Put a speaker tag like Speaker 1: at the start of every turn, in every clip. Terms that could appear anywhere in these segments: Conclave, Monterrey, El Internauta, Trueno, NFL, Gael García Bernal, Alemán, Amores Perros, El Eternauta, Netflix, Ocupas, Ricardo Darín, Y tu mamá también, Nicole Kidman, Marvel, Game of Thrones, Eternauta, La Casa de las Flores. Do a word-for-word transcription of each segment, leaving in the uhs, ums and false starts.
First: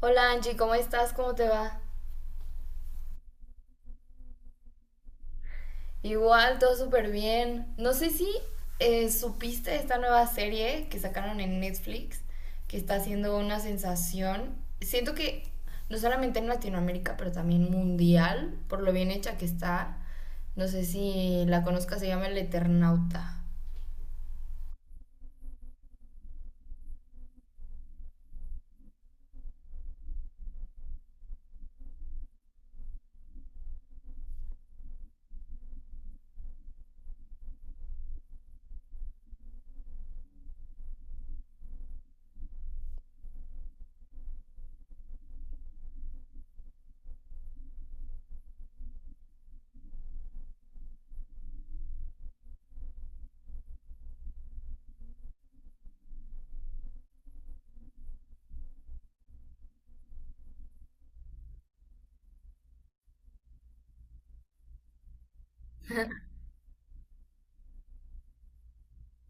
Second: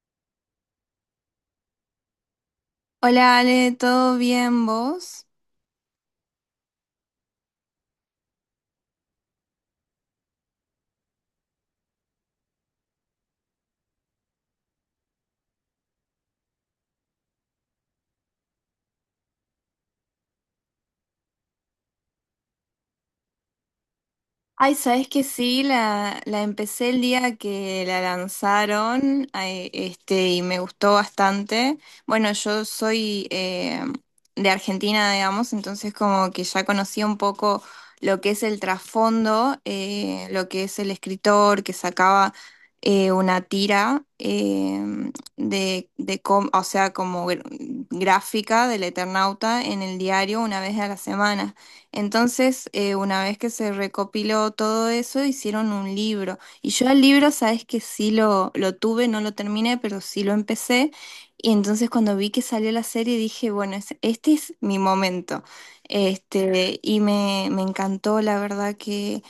Speaker 1: Hola Angie, ¿cómo estás? ¿Cómo te va?
Speaker 2: Hola Ale, ¿todo bien vos?
Speaker 1: Igual, todo súper bien. No sé si eh, supiste esta nueva serie que sacaron en Netflix, que está haciendo una sensación. Siento que no solamente en Latinoamérica, pero también mundial, por lo bien hecha que está. No sé si la conozcas, se llama El Eternauta.
Speaker 2: Ay, sabes que sí, la, la empecé el día que la lanzaron, ay, este, y me gustó bastante. Bueno, yo soy eh, de Argentina, digamos, entonces como que ya conocí un poco lo que es el trasfondo, eh, lo que es el escritor que sacaba eh, una tira em, de, de com- o sea, como gr- gráfica del Eternauta en el diario una vez a la semana. Entonces, eh, una vez que se recopiló todo eso, hicieron un libro. Y yo al libro, sabes que sí lo, lo tuve, no lo terminé, pero sí lo empecé. Y entonces cuando vi que salió la serie, dije, bueno, es- este es mi momento. Este, y me, me encantó, la verdad que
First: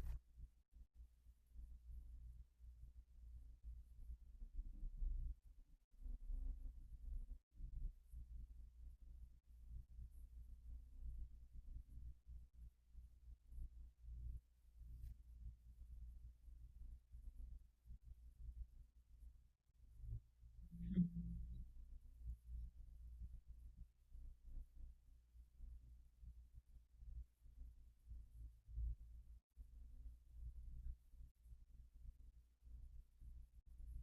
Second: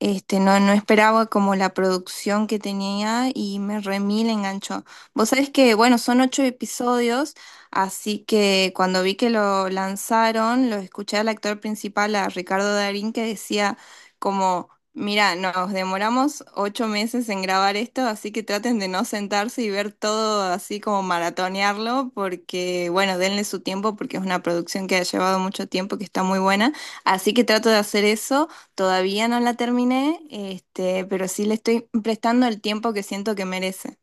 Speaker 2: este, no, no esperaba como la producción que tenía y me remil enganchó. Vos sabés que, bueno, son ocho episodios. Así que cuando vi que lo lanzaron, lo escuché al actor principal, a Ricardo Darín, que decía como, mira, nos demoramos ocho meses en grabar esto, así que traten de no sentarse y ver todo así como maratonearlo, porque bueno, denle su tiempo, porque es una producción que ha llevado mucho tiempo, que está muy buena. Así que trato de hacer eso, todavía no la terminé, este, pero sí le estoy prestando el tiempo que siento que merece.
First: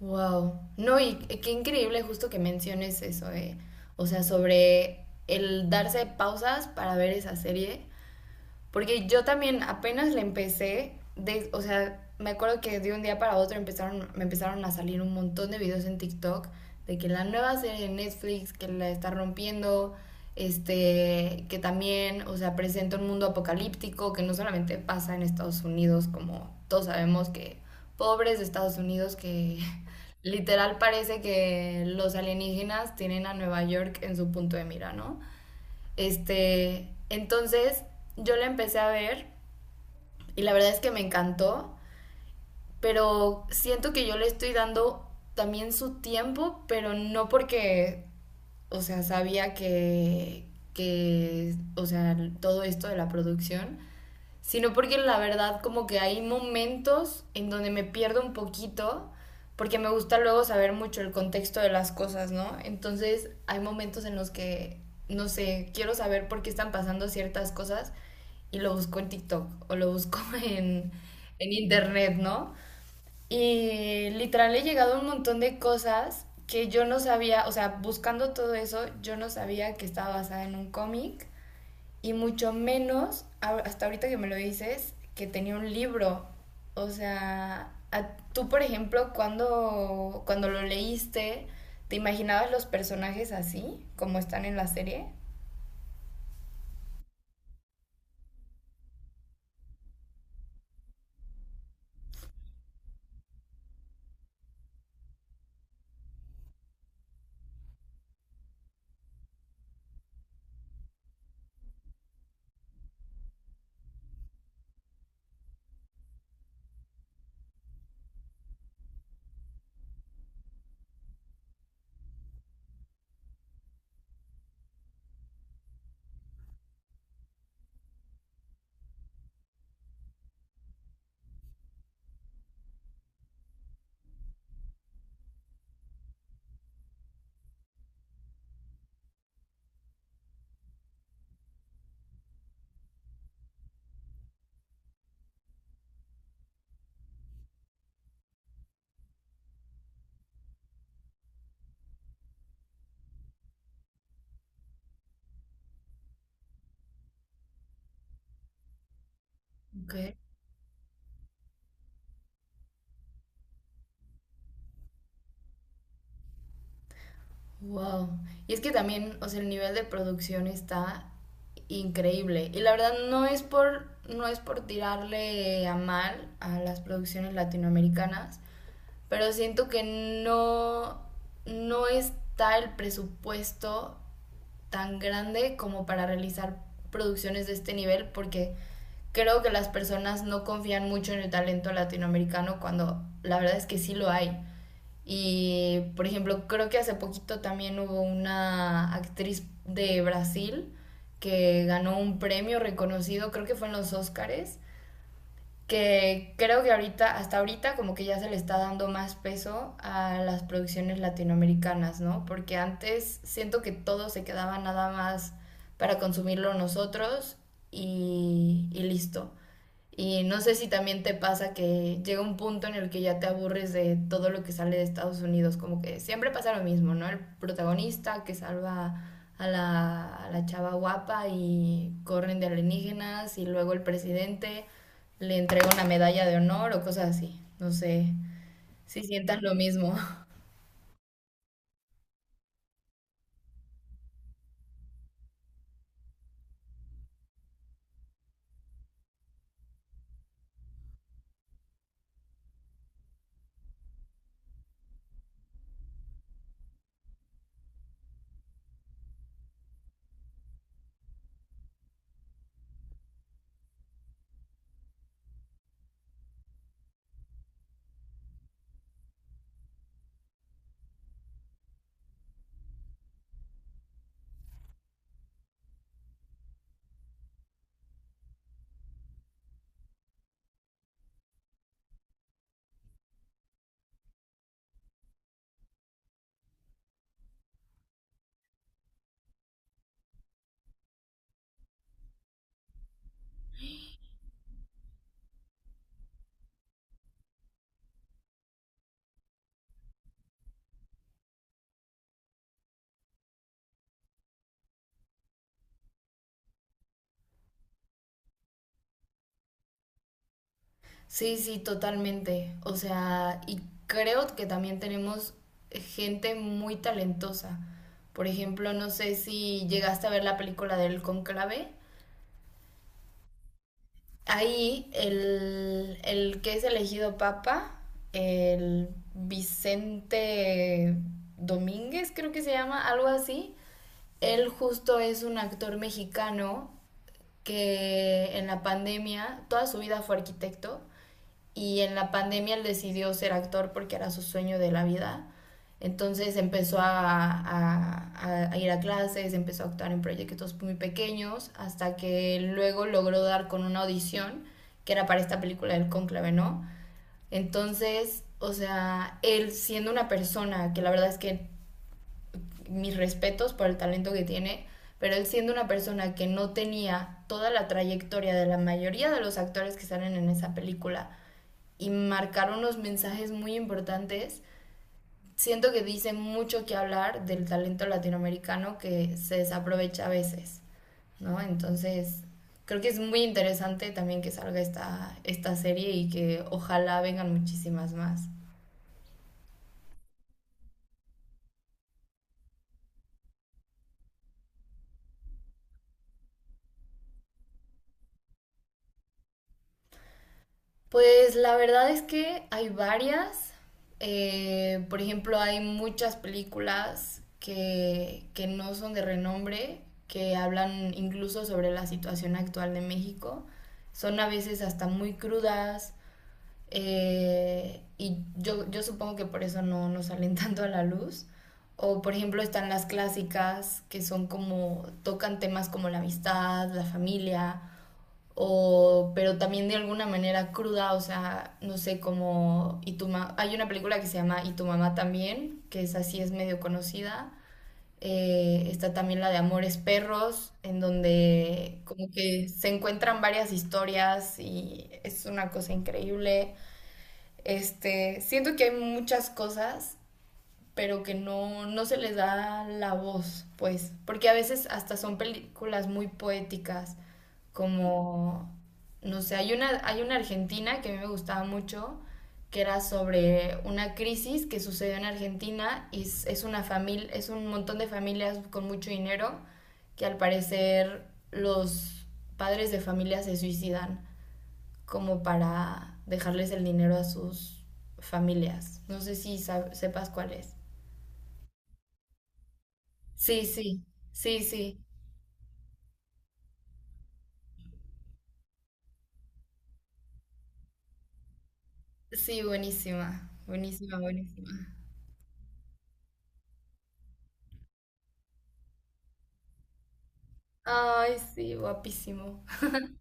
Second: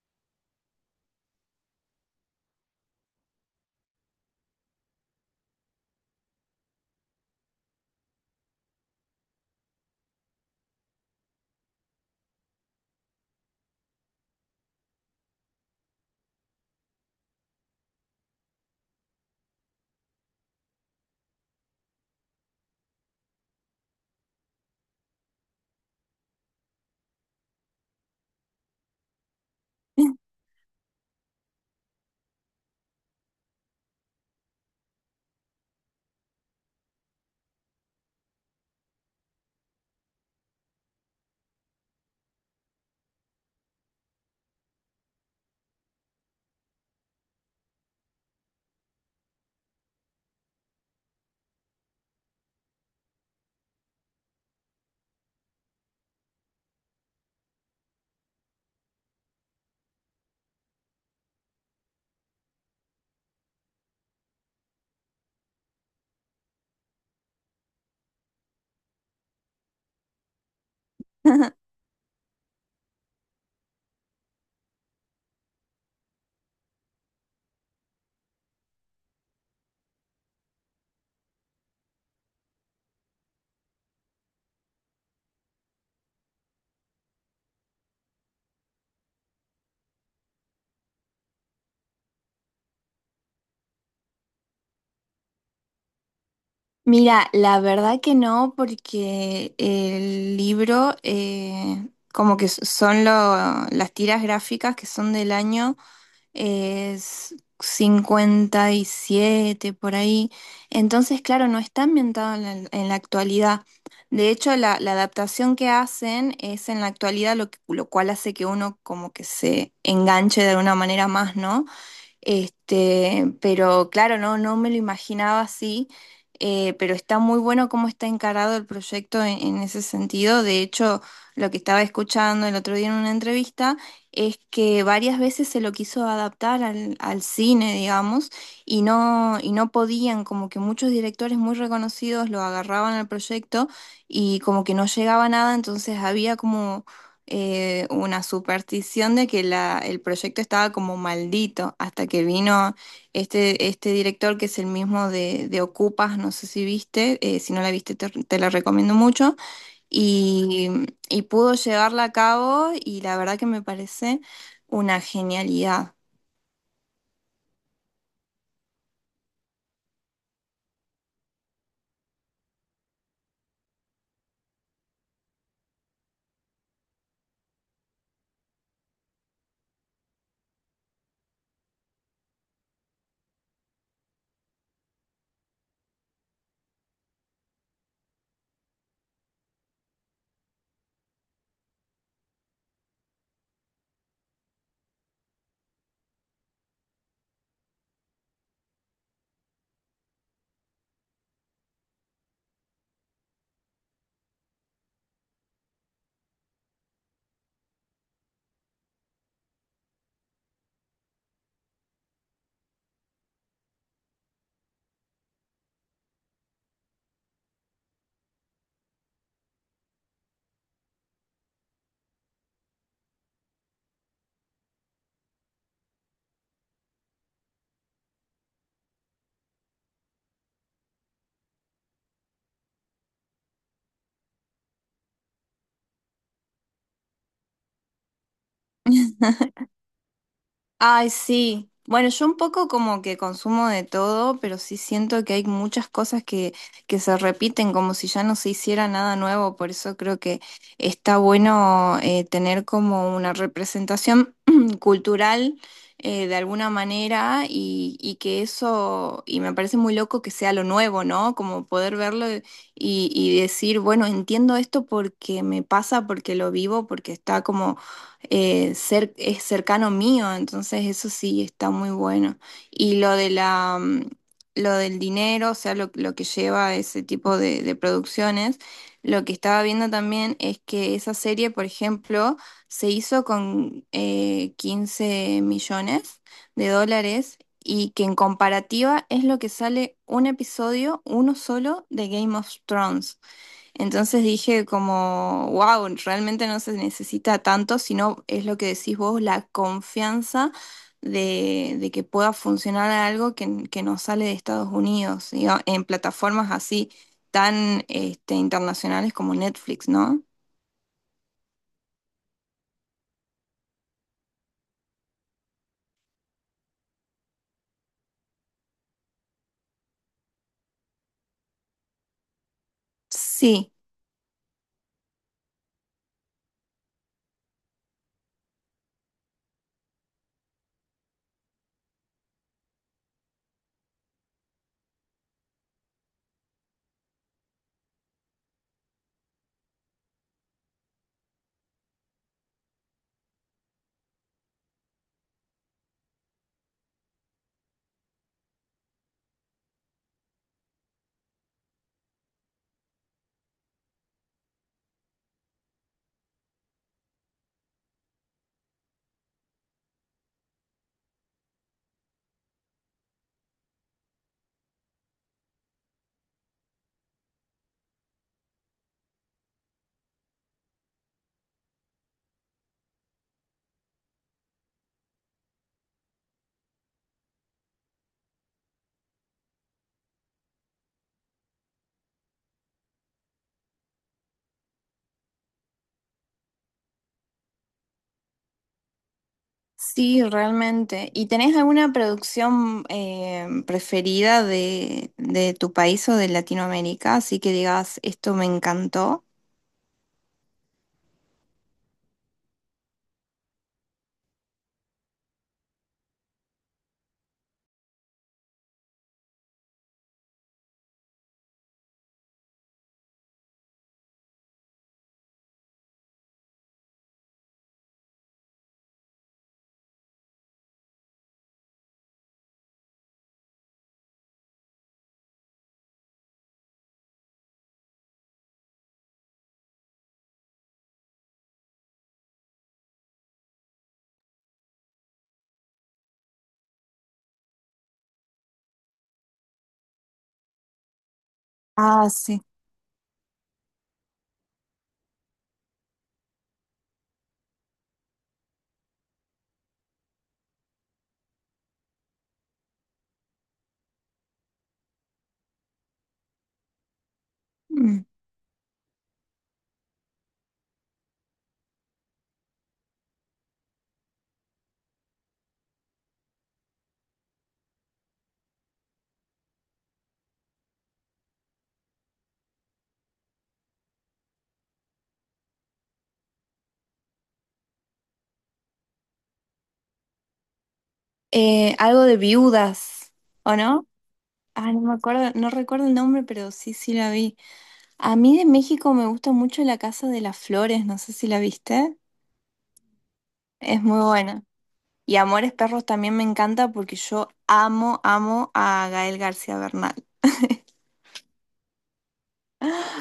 Speaker 1: Wow. No, y qué increíble justo que menciones eso, ¿eh? O sea, sobre el darse pausas para ver esa serie. Porque yo también apenas le empecé, de, o sea, me acuerdo que de un día para otro empezaron, me empezaron a salir un montón de videos en TikTok de que la nueva serie de Netflix que la está rompiendo, este, que también, o sea, presenta un mundo apocalíptico que no solamente pasa en Estados Unidos, como todos sabemos que pobres de Estados Unidos que literal parece que los alienígenas tienen a Nueva York en su punto de mira, ¿no? Este, entonces yo la empecé a ver y la verdad es que me encantó, pero siento que yo le estoy dando también su tiempo, pero no porque, o sea, sabía que, que, o sea, todo esto de la producción, sino porque la verdad como que hay momentos en donde me pierdo un poquito, porque me gusta luego saber mucho el contexto de las cosas, ¿no? Entonces hay momentos en los que, no sé, quiero saber por qué están pasando ciertas cosas y lo busco en TikTok o lo busco en, en internet, ¿no? Y literal he llegado a un montón de cosas que yo no sabía, o sea, buscando todo eso, yo no sabía que estaba basada en un cómic y mucho menos, hasta ahorita que me lo dices, que tenía un libro. O sea, tú, por ejemplo, cuando, cuando lo leíste, ¿te imaginabas los personajes así, como están en la serie?
Speaker 2: Mira, la verdad que no, porque el libro, eh, como que s- son lo- las tiras gráficas que son del año, es cincuenta y siete por ahí. Entonces, claro, no está ambientado en la, en la actualidad. De hecho, la, la adaptación que hacen es en la actualidad, lo, que- lo cual hace que uno como que se enganche de alguna manera más, ¿no? Este, pero claro, no, no me lo imaginaba así, eh, pero está muy bueno cómo está encarado el proyecto en, en ese sentido. De hecho, lo que estaba escuchando el otro día en una entrevista es que varias veces se lo quiso adaptar al, al cine, digamos, y no, y no podían, como que muchos directores muy reconocidos lo agarraban al proyecto y como que no llegaba a nada, entonces había como eh, una superstición de que la, el proyecto estaba como maldito, hasta que vino este, este director que es el mismo de, de Ocupas, no sé si viste, eh, si no la viste te, te la recomiendo mucho,
Speaker 1: Ok,
Speaker 2: y, y pudo llevarla a cabo y la verdad que me parece una genialidad.
Speaker 1: wow. Y es que también, o sea, el nivel de producción está increíble. Y la verdad no es por, no es por tirarle a mal a las producciones latinoamericanas, pero siento que no, no está el presupuesto tan grande como para realizar producciones de este nivel porque creo que las personas no confían mucho en el talento latinoamericano cuando la verdad es que sí lo hay. Y por ejemplo, creo que hace poquito también hubo una actriz de Brasil que ganó un premio reconocido, creo que fue en los Óscares, que creo que ahorita, hasta ahorita, como que ya se le está dando más peso a las producciones latinoamericanas, ¿no? Porque antes siento que todo se quedaba nada más para consumirlo nosotros y, y listo. Y no sé si también te pasa que llega un punto en el que ya te aburres de todo lo que sale de Estados Unidos, como que siempre pasa lo mismo, ¿no? El protagonista que salva a la, a la chava guapa y corren de alienígenas y luego el presidente le entrega una medalla de honor o cosas así. No sé si sientas lo mismo.
Speaker 2: Ay, sí. Bueno, yo un poco como que consumo de todo, pero sí siento que hay muchas cosas que, que se repiten como si ya no se hiciera nada nuevo. Por eso creo que está bueno eh, tener como una representación cultural eh, de alguna manera y, y que eso, y me parece muy loco que sea lo nuevo, ¿no? Como poder verlo y, y decir, bueno, entiendo esto porque me pasa, porque lo vivo, porque está como eh, cer- es cercano mío, entonces eso sí está muy bueno. Y lo de la, mm, lo del dinero, o sea, lo, lo que lleva ese tipo de, de producciones, lo que estaba viendo también es que esa serie, por ejemplo, se hizo con eh, quince millones de dólares y que en comparativa es lo que sale un episodio, uno solo, de Game of Thrones. Entonces dije como, wow, realmente no se necesita tanto, sino es lo que decís vos, la confianza de, de que pueda funcionar algo que, que nos sale de Estados Unidos, diga- en plataformas así tan este, internacionales como Netflix, ¿no?
Speaker 1: Sí, sí, totalmente. O sea, y creo que también tenemos gente muy talentosa. Por ejemplo, no sé si llegaste a ver la película del Conclave.
Speaker 2: Sí,
Speaker 1: Ahí el, el que es elegido papa, el Vicente Domínguez, creo que se llama, algo así. Él justo es un actor mexicano que en la pandemia toda su vida fue arquitecto y en la pandemia él decidió ser actor porque era su sueño de la vida. Entonces empezó a, a, a, ir a clases, empezó a actuar en proyectos muy pequeños, hasta que luego logró dar con una audición que era para esta película del cónclave, ¿no? Entonces, o sea, él siendo una persona que la verdad es que mis respetos por el talento que tiene, pero él siendo una persona que no tenía toda la trayectoria de la mayoría de los actores que salen en esa película, y marcar unos mensajes muy importantes. Siento que dicen mucho que hablar del talento latinoamericano que se desaprovecha a veces, ¿no? Entonces, creo que es muy interesante también que salga esta, esta serie y que ojalá vengan muchísimas más.
Speaker 2: sí, realmente. ¿Y tenés alguna producción eh, preferida de, de tu país o de Latinoamérica? Así que digas, esto me encantó.
Speaker 1: Pues la verdad es que hay varias. Eh, por ejemplo, hay muchas películas que, que no son de renombre, que hablan incluso sobre la situación actual de México. Son a veces hasta muy crudas eh, y yo, yo supongo que por eso no, no salen tanto a la luz. O por ejemplo están las clásicas que son como, tocan temas como la amistad, la familia o, pero también de alguna manera cruda, o sea, no sé, como, y tu ma- hay una película que se llama Y tu mamá también, que es así, es medio conocida. Eh, está también la de Amores Perros, en donde como
Speaker 2: Ah, sí.
Speaker 1: que se encuentran varias historias y es una cosa increíble. Este, siento que hay muchas cosas pero que no, no se les da la voz, pues, porque a veces hasta son películas muy poéticas, como, no sé, hay una, hay una argentina que a mí me gustaba mucho, que era sobre una crisis que sucedió en Argentina y es, es una familia, es un montón de familias con mucho dinero que al parecer los padres de familia se suicidan como para dejarles el dinero a sus familias. No sé si sab- sepas cuál es.
Speaker 2: Eh, algo de viudas,
Speaker 1: Sí,
Speaker 2: ¿o
Speaker 1: sí,
Speaker 2: no?
Speaker 1: sí,
Speaker 2: Ah,
Speaker 1: sí.
Speaker 2: no me acuerdo, no recuerdo el nombre, pero sí, sí la vi. A mí de México me gusta mucho La Casa de las Flores, no sé si la viste.
Speaker 1: Sí, buenísima,
Speaker 2: Es
Speaker 1: buenísima,
Speaker 2: muy buena.
Speaker 1: buenísima.
Speaker 2: Y Amores Perros también me encanta porque yo amo, amo a Gael García Bernal.
Speaker 1: Ay, sí, guapísimo.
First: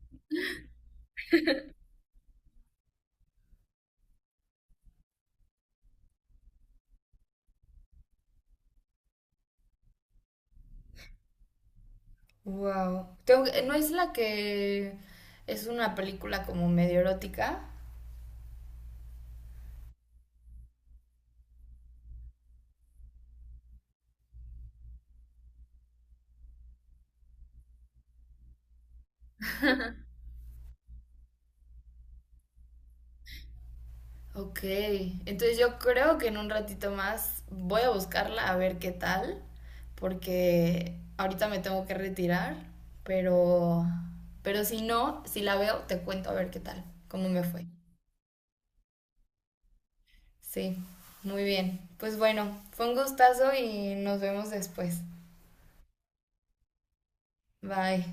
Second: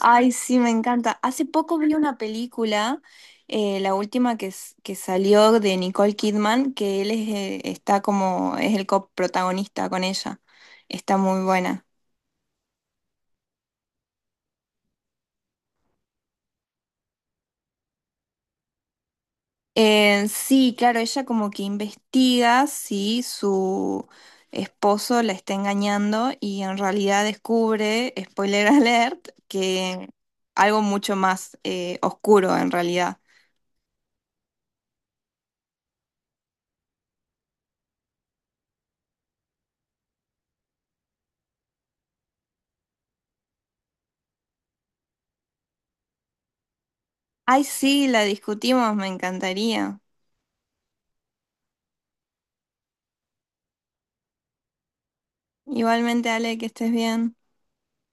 Speaker 2: Ay, sí, me encanta. Hace poco vi una película, eh, la última que, s- que salió de Nicole Kidman, que él es, eh, está como, es el coprotagonista con ella. Está muy buena.
Speaker 1: Wow. Tengo que- ¿No es la que es una película como medio erótica?
Speaker 2: Eh, sí, claro, ella como que investiga si su esposo la está engañando y en realidad descubre, spoiler alert, que algo mucho más eh, oscuro en realidad.
Speaker 1: Ok, entonces yo creo que en un ratito más voy a buscarla a ver qué tal, porque ahorita me tengo que retirar, pero, pero si no, si la veo, te cuento a ver qué tal, cómo me
Speaker 2: Ay,
Speaker 1: fue.
Speaker 2: sí, la discutimos, me encantaría.
Speaker 1: Sí, muy bien. Pues bueno, fue un gustazo y nos vemos después.
Speaker 2: Igualmente, Ale, que estés bien.
Speaker 1: Bye.